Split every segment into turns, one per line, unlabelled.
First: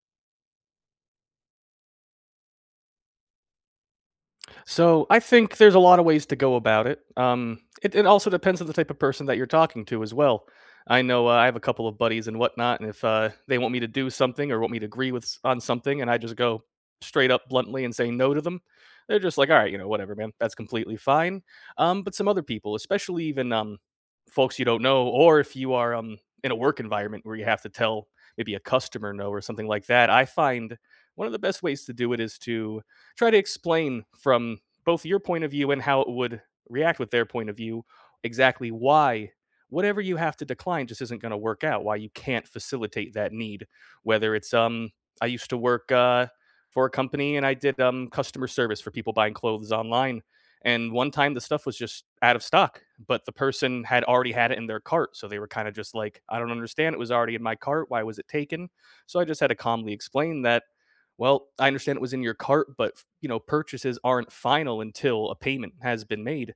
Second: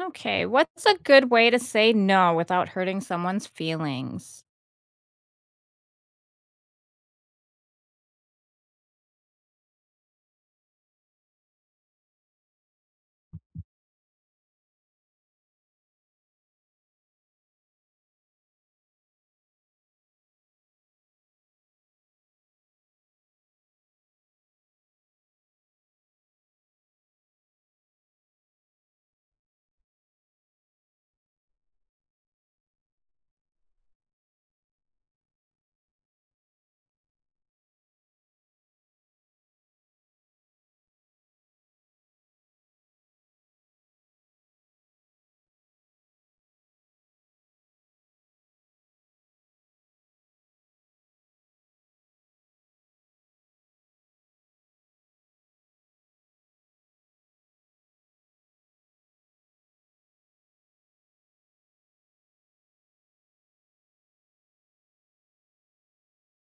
Okay, what's a good way to say no without hurting someone's feelings?
So, I think there's a lot of ways to go about it. Um, it it also depends on the type of person that you're talking to as well. I know, uh, I have a couple of buddies, and whatnot, and if, uh, they want me to do something, or want me to agree with s on something, and I just go straight up bluntly, and say no to them, they're just like, "Alright, you know, whatever, man, that's completely fine," um, but some other people, especially even, um, folks you don't know, or if you are, um, in a work environment where you have to tell maybe a customer no, or something like that, I find one of the best ways to do it is to try to explain from both your point of view, and how it would react with their point of view exactly why whatever you have to decline just isn't gonna work out, why you can't facilitate that need. Whether it's, um I used to work, uh, for a company, and I did, um, customer service for people buying clothes online. And one time, the stuff was just out of stock, but the person had already had it in their cart, so they were kinda just like, "I don't understand, it was already in my cart. Why was it taken?" So I just had to calmly explain that, "Well, I understand it was in your cart, but, f you know, purchases aren't final until a payment has been made,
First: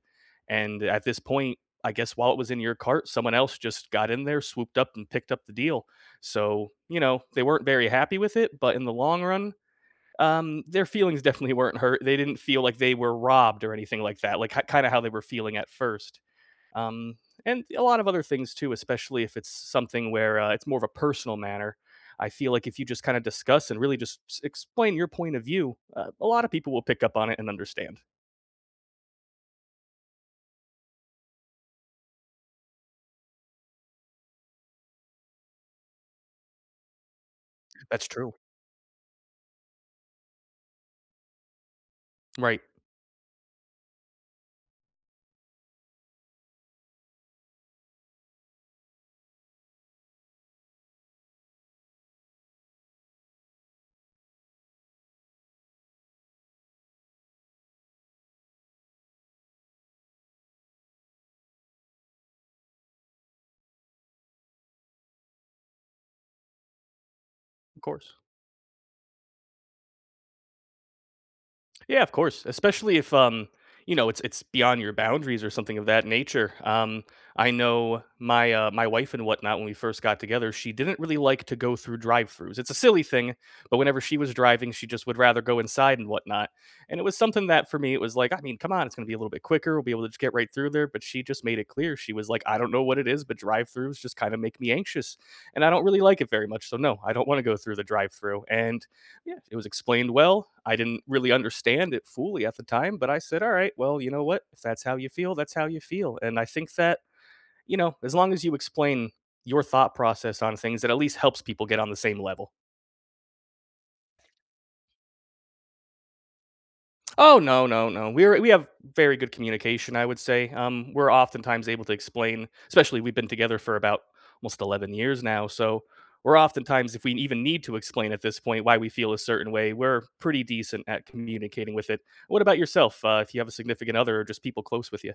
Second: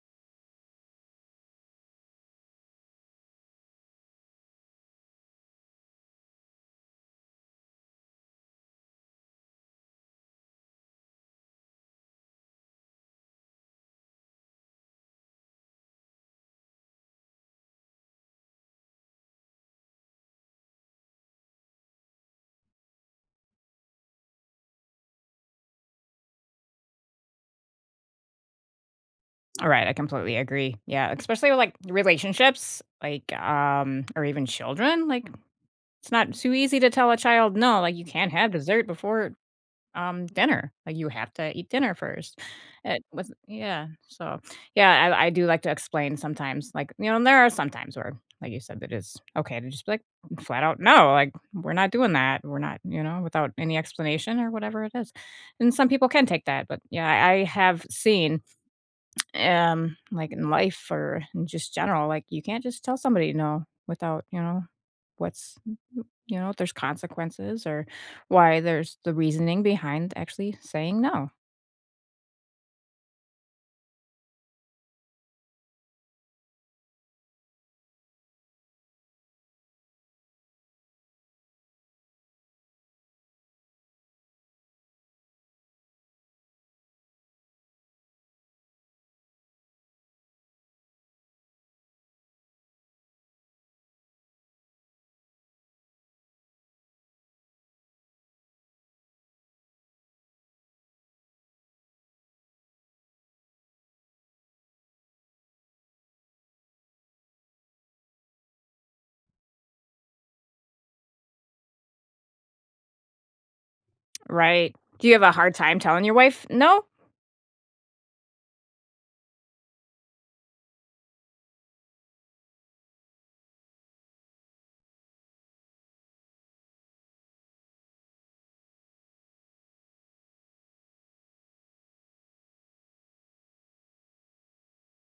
and at this point, I guess, while it was in your cart, someone else just got in there, swooped up, and picked up the deal." So, you know, they weren't very happy with it, but in the long run, um, their feelings definitely weren't hurt, they didn't feel like they were robbed or anything like that, like, k kinda how they were feeling at first. Um, and a lot of other things too, especially if it's s something where, uh, it's more of a personal manner. I feel like if you just kinda discuss, and really just s s explain your point of view, a a lot of people will pick up on it, and understand.
Alright, I completely agree, yeah, especially with, like, relationships, like, um, or even children, like, it's not too easy to tell a child, "No, like, you
That's
can't
true.
have dessert before, um, dinner. Like, you have to eat dinner first."
Right.
It was Yeah, so, yeah, I I do like to explain sometimes, like you know, there are sometimes where, like you said, that is okay to just be, like, flat out, "No. Like, we're not doing that, we're not," you know, without any explanation or whatever it is. And some people can take that, but, yeah, I have seen, eh um, like, in life or in just general, like, you can't just tell somebody no without, you know, what's y y you know, if there's consequences or
Course.
why there's the reasoning behind actually saying no.
Yeah, of course. Especially if, um, you know, it's it's beyond your boundaries or something of that nature, um, I know my uh, my wife and whatnot, when we first got together, she didn't really like to go through drive-throughs. It's a silly thing, but whenever she was driving, she just would rather go inside and whatnot. And it was something that for me, it was like, "I mean, come on, it's gonna be a little bit quicker, we'll be able to just get right through there," but she just made it clear, she was like, "I don't know what it is, but drive-throughs just kinda make me anxious. And I don't really like it very much, so, no, I don't wanna go through the drive-through," and, yeah, it was explained well, I didn't really understand it fully at the time, but I said, "Alright. Well, you know what? If that's how you feel, that's how you feel," and I think that, you know, as long as you explain your thought process on things, it at least helps people get on the same level.
Right. Do you have a hard time telling your wife no?
Oh, no, no, no, we're we have very good communication, I would say, um, we're oftentimes able to explain especially, we've been together for about almost 11 years now, so we're oftentimes if we even need to explain at this point why we feel a certain way, we're pretty decent at communicating with it. What about yourself, uh, if you have a significant other or just people close with ya?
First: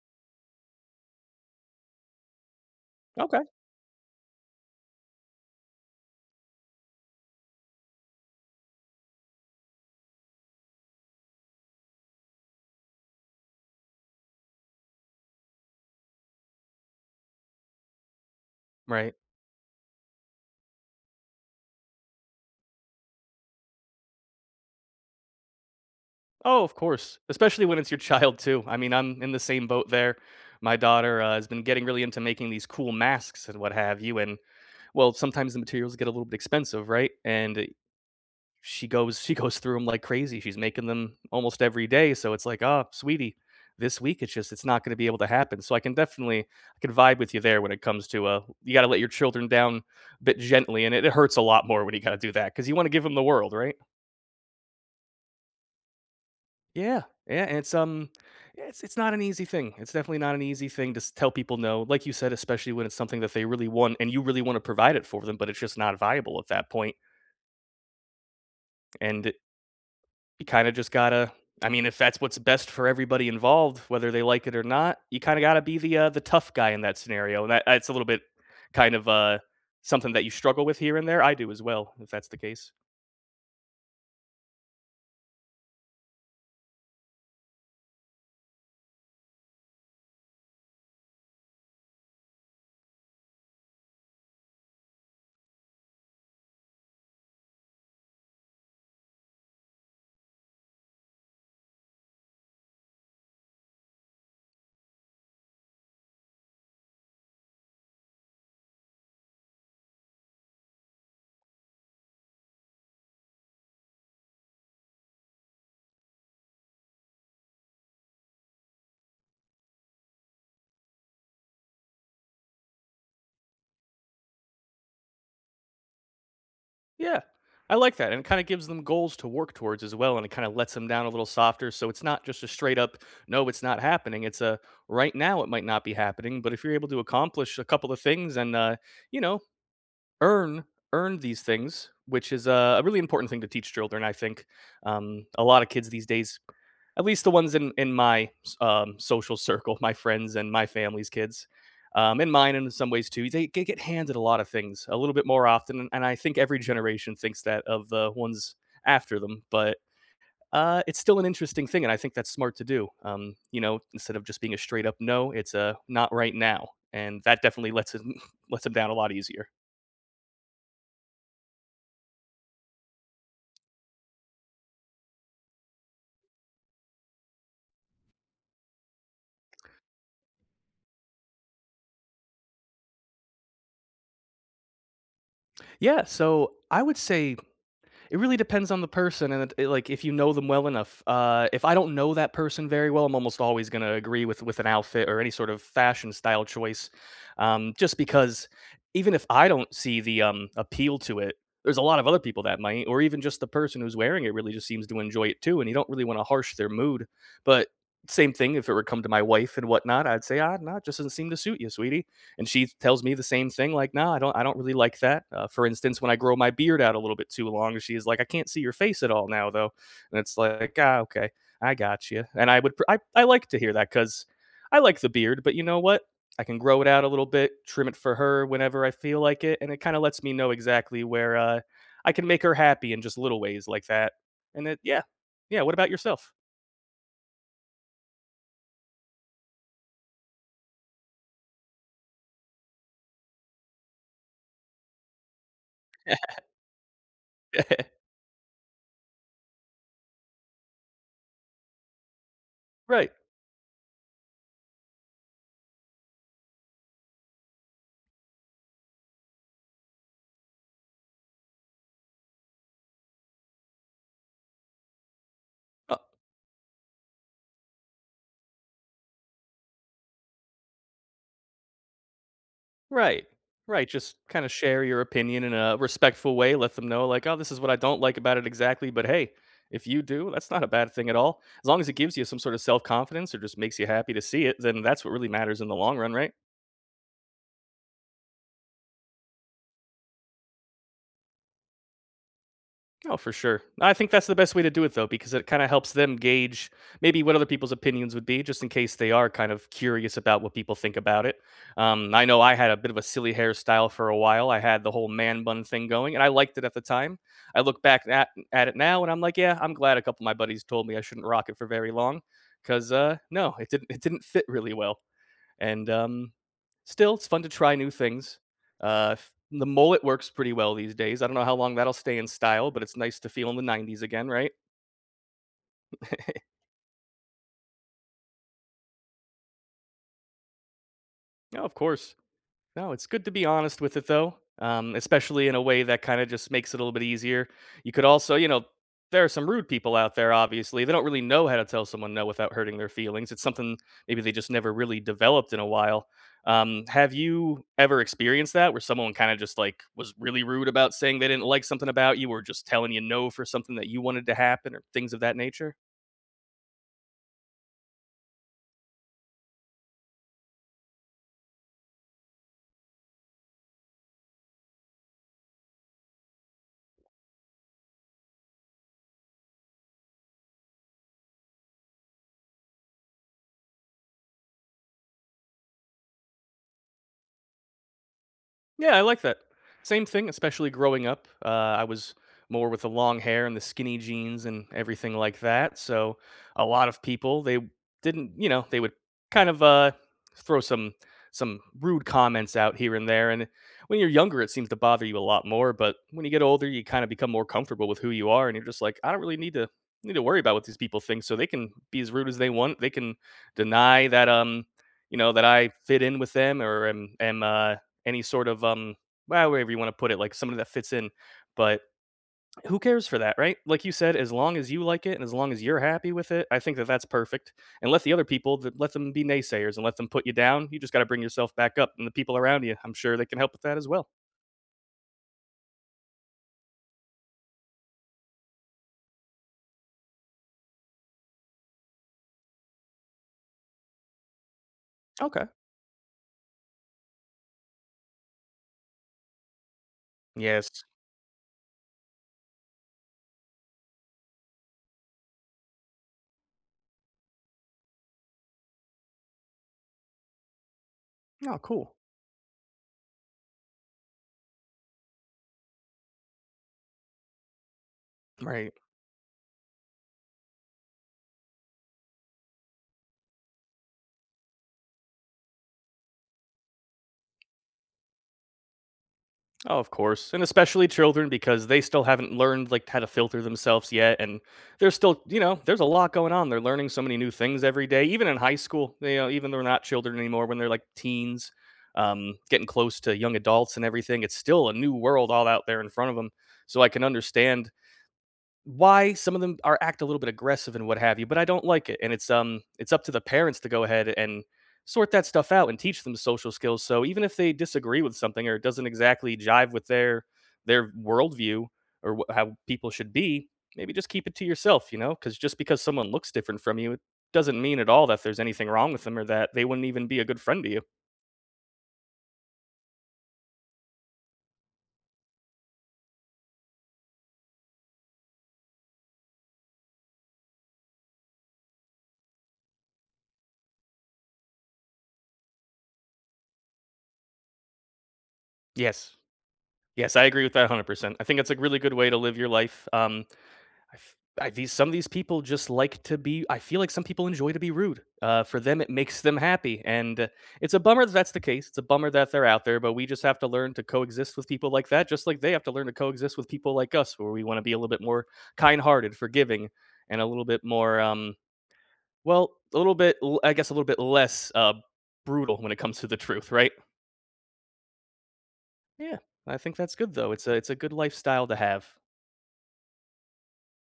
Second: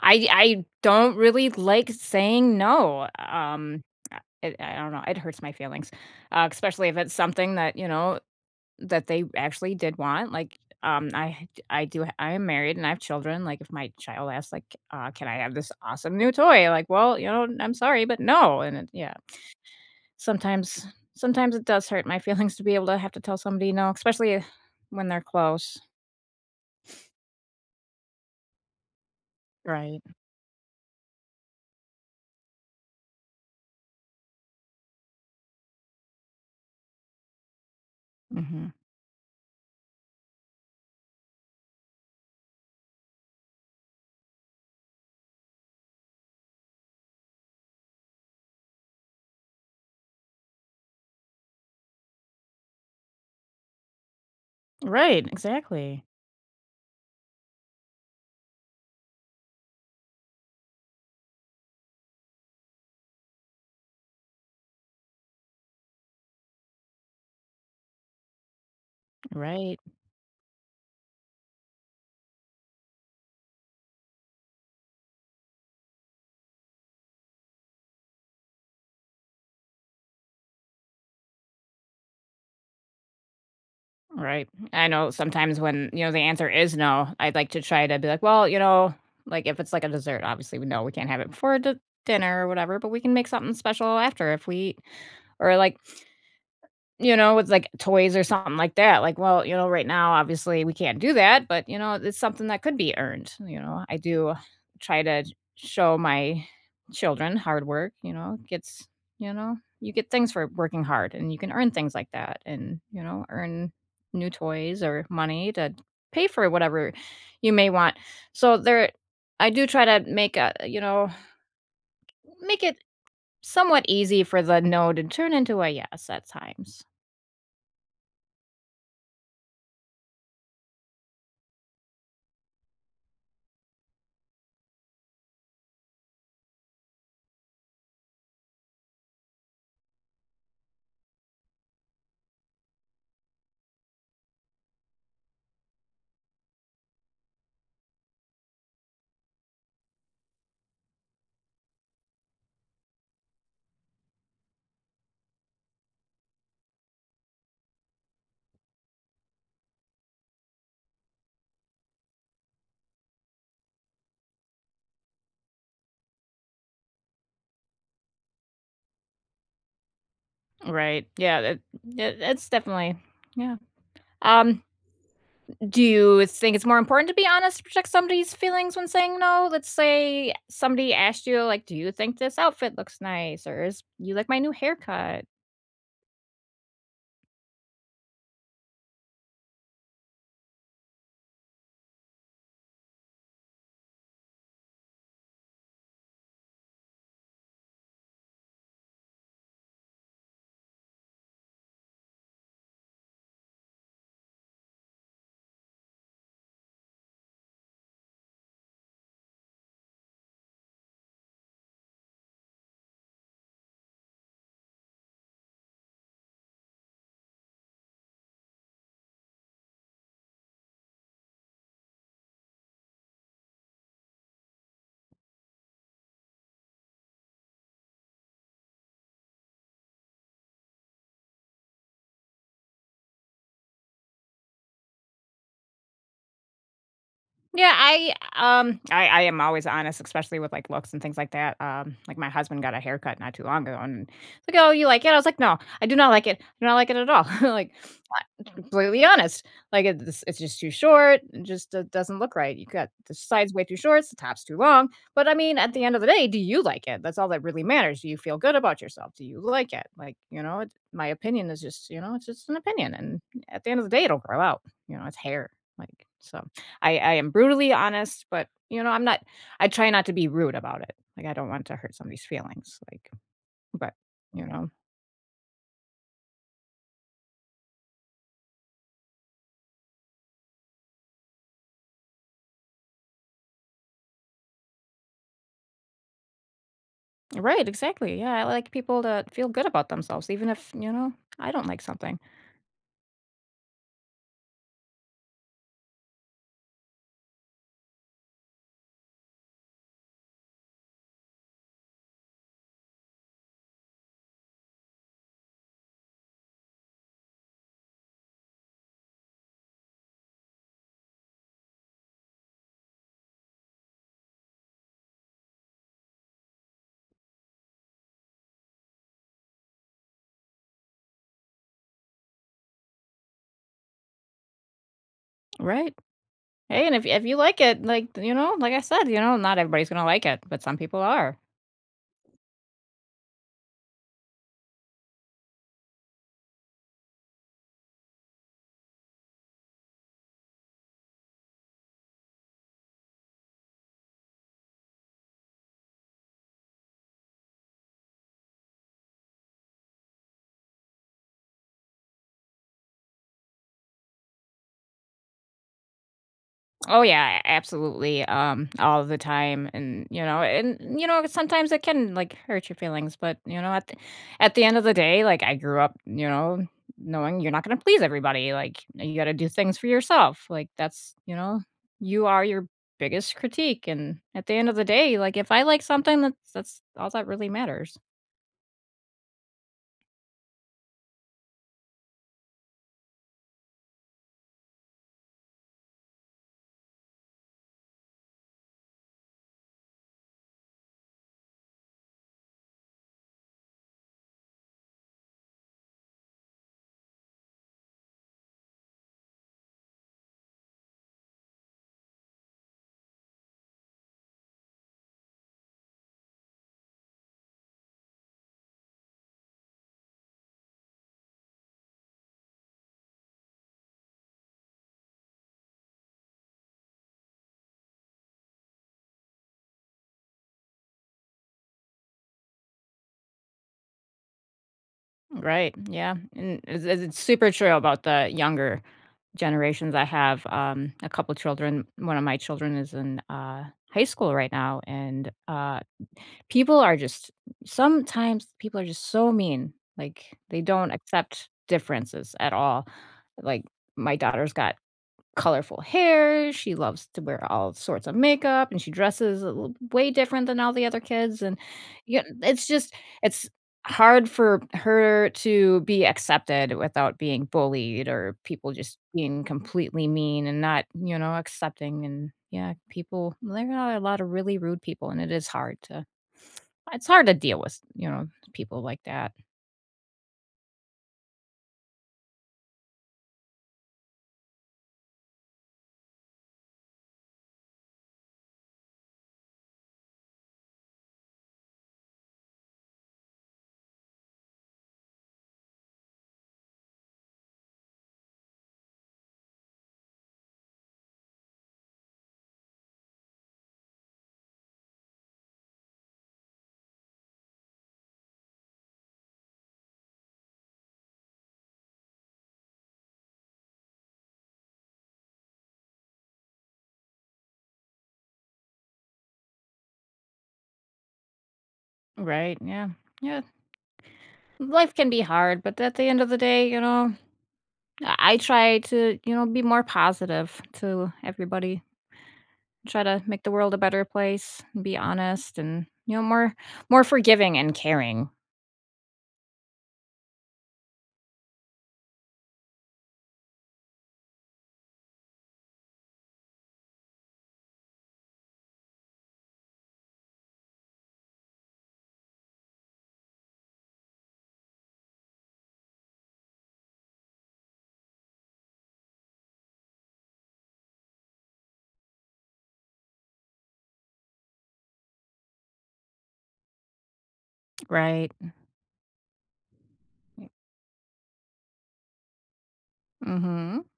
I I don't really like saying no,
Okay.
um, uh, it I don't know, it hurts my feelings, uh, especially if it's something that, you know, that they actually did want. Like, um, I I do I am married, and I have children, like, if my child asks, like, uh, "Can I have this awesome new toy?" Like, "Well, you know, I'm sorry, but no," and it
Right.
yeah. Sometimes sometimes it does hurt my feelings to be able to have to tell somebody no, especially when they're close.
Oh, of course. Especially when it's your child, too. I mean, I'm in the same boat
Right.
there. My daughter, uh, has been getting really into making these cool masks and what have you, and, well, sometimes the materials get a little bit expensive, right? And eh
Mhm.
she goes she goes through 'em like crazy, she's making them almost every day, so it's like, "Oh, sweetie, this week, it's just it's not gonna be able to happen." So I can definitely I can vibe with you there when it comes to, uh, you gotta let your children down a bit gently, and it it hurts a lot more when you gotta do that, 'cause you wanna give them the world, right?
Right. Exactly.
Yeah, yeah, it's, um, yeah it's it's not an easy thing, it's definitely not an easy thing s to tell people "no", like you said, especially when it's something that they really want and you really wanna provide it for them, but it's just not viable at that point. And i
Right.
you kinda just gotta I mean, if that's what's best for everybody involved, whether they like it or not, you kinda gotta be the, uh, the tough guy in that scenario, and tha it's a little bit kind of, uh, something that you struggle with here and there, I do as well, if that's the case.
Right, I know sometimes when, you know, the answer is "no", I'd like to try to be like, "Well, you know" like, if it's like a dessert, obviously, "We no we can't have it before the dinner or whatever, but we can make something special after if we" or, like you know, it's like toys or something like that. Like, "Well, you know, right now, obviously, we can't do that, but, you know, it's something that could be earned," you know? I do try to y show my children hard work, you know? It gets you know? You get things for working hard, and you can earn things like that and, you know, earn new toys or money that pay for whatever you may want. So there I do try to make, uh, you know, make it somewhat easy for the "no" to turn into a "yes" at times.
Yeah. I like that, and it kinda gives them goals to work towards as well, and it kinda lets ‘em down a little softer, so it's not just a straight up, "No, it's not happening." It's a, "Right now, it might not be happening, but if you're able to accomplish a couple of things and, uh, you know, earn earn these things," which is, uh, a really important thing to teach children, I think. Um, a lotta kids these days, at least the ones in in my s um, social circle, my friends and my family's kids, um, and mine, in some ways too, they they get handed a lotta things a little bit more often, and I think every generation thinks that of the ones after them. But, uh, it's still an interesting thing, and I think that's smart to do, um, you know, instead of just being a straight up "No," it's a "not right now." And that definitely lets 'em lets 'em down a lot easier.
Right, yeah, eh that that's definitely yeah. Um do you think it's more important to be honest to protect somebody's feelings when saying "no"? Let's say somebody asked you, like, "Do you think this outfit looks nice?" Or "Is you like my new haircut?"
Yeah, so, I would say, it really depends on the person, and it it it like if you know them well enough uh, if I don't know that person very well, I'm almost always gonna agree with with an outfit or any sort of fashion style choice, um, just because even if I don't see the, um, appeal to it, there's a lot of other people that might or even just the person who's wearing it really just seems to enjoy it too, and you don't really wanna harsh their mood. But, same thing, if it were come to my wife and whatnot, I'd say, "Ah, nah, it just doesn't seem to suit you, sweetie," and she tells me the same thing, like, "Nah, I don't I don't really like that." Uh, for instance, when I grow my beard out a little bit too long, she's like, "I can't see your face at all now, though," and it's like, "Ah, okay. I gotcha," and I would pr I I like to hear that, 'cause I like the beard, but you know what? I can grow it out a little bit, trim it for her whenever I feel like it, and it kinda lets me know exactly where, uh, I can make her happy in just little ways like that, and it yeah. Yeah, what about yourself?
Yeah, I, um, I I am always honest, especially with, like, looks and things like that, um, like, my husband got a haircut not too long ago, and he's like, "Oh, you like it?" I was like, "No, I do not like it, I do not like it at all," like, uh, completely honest, like, it's it's just too short, it just d doesn't look right. You got
Right.
the sides way too short, the top's too long, but, I mean, at the end of the day, do you like it? That's all that really matters, do you feel good about yourself? Do you like it? Like, you know, my opinion is just, you know, it's just an opinion, and at the end of the day, it'll grow out, you know? It's hair,
O
like, so I I am brutally honest, but, you know, I'm not I try not to be rude about it, like, I don't want to hurt somebody's feelings, like,
Right. Right,
but,
just
you
kinda
know?
share your opinion in a respectful way. Let them know, like, "Oh, this is what I don't like about it exactly, but hey, if you do, that's not a bad thing at all. As long as it gives you some sorta self-confidence or just makes you happy to see it, then that's what really matters in the long run, right?"
Right, exactly, yeah. I like people to feel good about themselves even if, you know, I don't like something.
Oh, for sure. I think that's the best way to do it, though, because it kinda helps them gauge maybe what other people's opinions would be just in case they are kind of curious about what people think about it. Um, I know I had a bit of a silly hairstyle for a while, I had the whole man bun thing going, and I liked it at the time. I look back at at it now, and I'm like, "Yeah, I'm glad a couple of my buddies told me I shouldn't rock it for very long, 'cause, uh, no, it didn't it didn't fit really well," and, um, still, it's fun to try new things. Uh, f the mullet works pretty well these days, I don't know how long that'll stay in style, but it's nice to feel in the ‘90s again, right?
Right. Hey, and if if you like it, like, you know, like I said, you know, not everybody's gonna like it, but some people are.
No, of course. No, it's good to be honest with it, though, um, especially in a way that kinda just makes it a little bit easier. You could also, you know there are some rude people out there, obviously, they don't really know how to tell someone "no" without hurting their feelings. It's something maybe they just never really developed in a while. Um, have you ever experienced that where someone kinda just, like, was really rude about saying they didn't like something about you, or just telling you "no" for something that you wanted to happen, or things of that nature?
Oh, yeah, a absolutely, um, all the time, and, you know and, you know, sometimes it can, like, hurt your feelings. But, you know, at at the end of the day, like, I grew up, you know, knowing you're not gonna please everybody, like, you gotta do things for yourself, like, that's you know, you are your biggest critique and, at the end of the day, like, if I like something, that's that's all that really matters.
Yeah, I like that. Same thing, especially growing up, uh, I was more with the long hair, and the skinny jeans, and everything like that, so a lot of people, they didn't, you know, they would kind of, uh, throw some some rude comments out here and there, and when you're younger, it seems to bother you a lot more, but when you get older, you kinda become more comfortable with who you are, and you're just like, "I don't really need to need to worry about what these people think so they can be as rude as they want, they can deny that, um, you know, that I fit in with them or am am, uh, any sort of, um, well, however you wanna put it, like, somebody that fits in." But who cares for that, right? Like you said, as long as you like it and as long as you're happy with it, I think that that's perfect. And let the other people let them be naysayers, and let them put you down, you just gotta bring yourself back up, and the people around ya, I'm sure they can help with that as well.
Right, yeah, and as it's super true about the younger generations, I have, um, a couple children. One of my children is in, uh, high school right now, and,
Okay.
uh, people are just sometimes people are just so mean. Like, they
Yes.
don't accept differences at all. Like, my daughter's got colorful hair, she loves to wear all sorts of makeup, and she dresses a l way different than all the other kids, and,
Oh, cool.
yeah n it's just it's hard for her to be accepted without being bullied or people
Right.
just being completely mean and not, you know, accepting and, yeah, people there are a lot of really rude people, and it is hard to it's hard to deal with, you know, people like that.
Oh, of course, and especially children because they still haven't learned, like, how to filter themselves yet, and there's still, you know, there's a lot going on; they're learning so many new things every day, even in high school, you know, even they're not children anymore when they're, like, teens, um, getting close to young adults and everything, it's still a new world all out there in front of 'em. So, I can understand why some of them are act a little bit aggressive and what have you, but I don't like it, and it's, um, it's up to the parents to go ahead and sort that stuff out and teach them social skills, so even if they disagree with something or it doesn't exactly jive with their their worldview or w how people should be, maybe just keep it to yourself, you know? 'Cause just because someone looks different from you, doesn't mean at all that there's anything wrong with 'em or that they wouldn't even be a good friend to you.
Right, yeah, yeah. Life can be hard, but at the end of the day, you know, I I try to, you know, be more positive to everybody. Try to make the world a better place, be honest, and, you know, more more forgiving and caring.
Yes. Yes, I agree with that 100%. I think it's a really good way to live your life, um, I've I've these some of these people just like to be I feel like some people enjoy to be rude, uh, for them, it makes them happy, and it's a bummer that that's the case, it's a bummer that they're out there, but we just have to learn to coexist with people like that, just like they have to learn to coexist with people like us, where we wanna be a little bit more kind-hearted, forgiving, and a little bit more, um, well, a little bit l I guess a little bit less, uh, brutal when it comes to the truth, right?
Right.
Yeah. I think that's good, though, it's
Yeah.
a it's a good lifestyle to have.
Mhm.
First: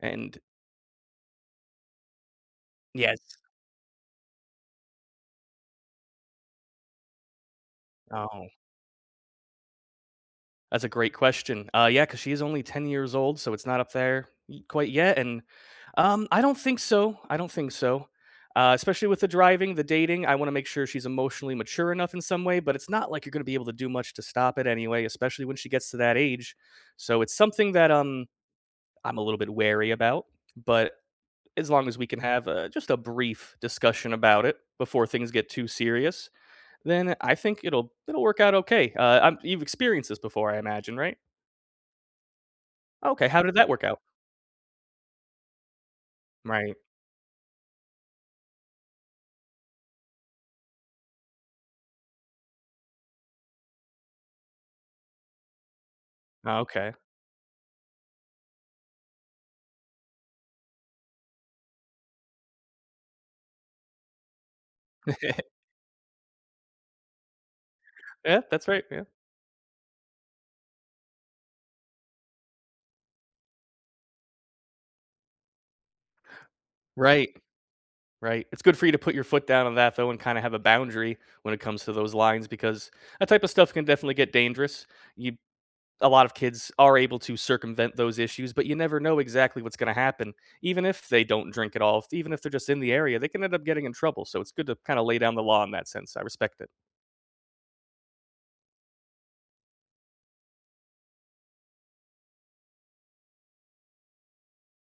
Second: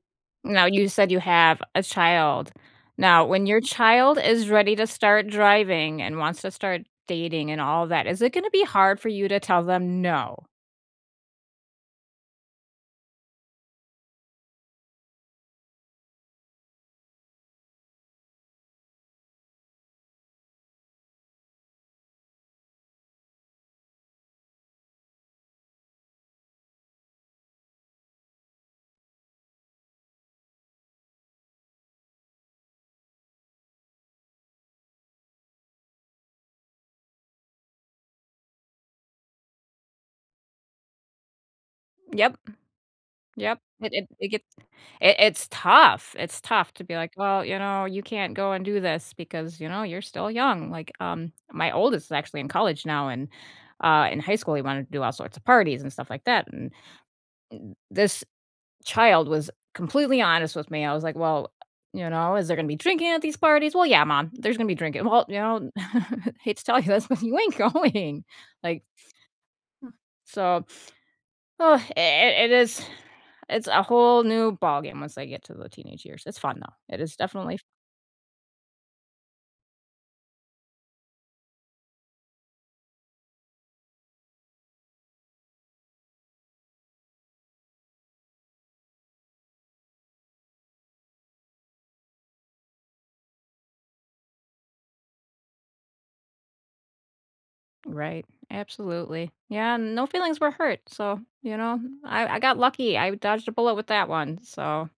And
Now, you said you have a child.
Yes.
Now, when your child is ready to start driving and wants to start dating and all that, is it
Oh.
gonna be hard for you to tell them "no?"
That's a great question. Uh, yeah, 'cause she is only 10 years old, so it's not up there y quite yet, and, um I don't think so, I don't think so. Uh, especially with the driving, the dating, I wanna make sure she's emotionally mature enough in some way, but it's not like you're gonna be able to do much to stop it anyway, especially when she gets to that age. So, it's something that, um, I'm a little bit wary about, but as long as we can have, uh, just a brief discussion about it, before things get too serious, then I think it'll it'll work out okay, uh um, you've experienced this before, I imagine, right?
Yep.
Okay, how did
Yep,
that work
it
out?
it it gets it it's tough, it's tough
Right.
to be like, "Well, you know, you can't go and do this because, you know, you're still young," like, um, my oldest is actually in college now, and, uh, in high school, he wanted to do all sorts of parties and stuff like that, and
Okay.
and this child was completely honest with me, I was like, "Well, you know, is there gonna be drinking at these parties?" "Well, yeah, mom, there's gonna be drinking." "Well, you know, hate to tell you this, but you ain't going."
Yeah, that's right,
Like
yeah.
So, i i it is it's a whole new ballgame once they get to the teenage years, it's fun, though, it is
Right.
definitely f
Right, it's good for you to put your foot down on that, though, and kinda have a boundary when it comes to those lines, because that type of stuff can definitely get dangerous. You a lot of kids are able to circumvent those issues, but you never know exactly what's gonna happen even if they don't drink at all, f even if they're just in the area, they can end up getting in trouble, so it's good to kinda lay down the law in that sense, I respect it.
Right, absolutely, yeah, no feelings were hurt, so, you know, I I got lucky, I dodged a bullet with that one, so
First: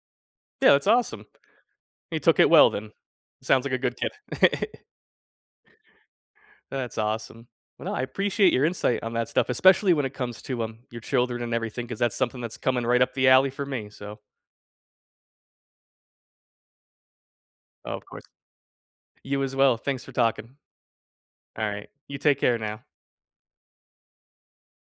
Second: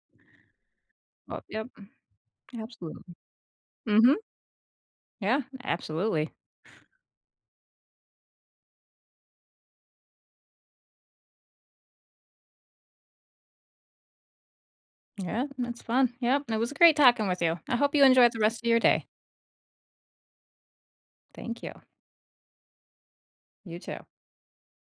Yeah, that's awesome.
But, yep.
He took it well then.
Absolutely.
Sounds like a good kid.
Mhm. Yeah, absolutely.
That's awesome. Well, no, I appreciate your insight on that stuff, especially when it comes to, um, your children and everything, 'cause that's something that's coming right up the alley for me, so
Yeah, that's fun, yep, and it was great talking with you, I
Oh,
hope
of
you
course.
enjoy the rest of your day.
You as well, thanks for talking.
Thank you.
Alright. You take care now.
You too.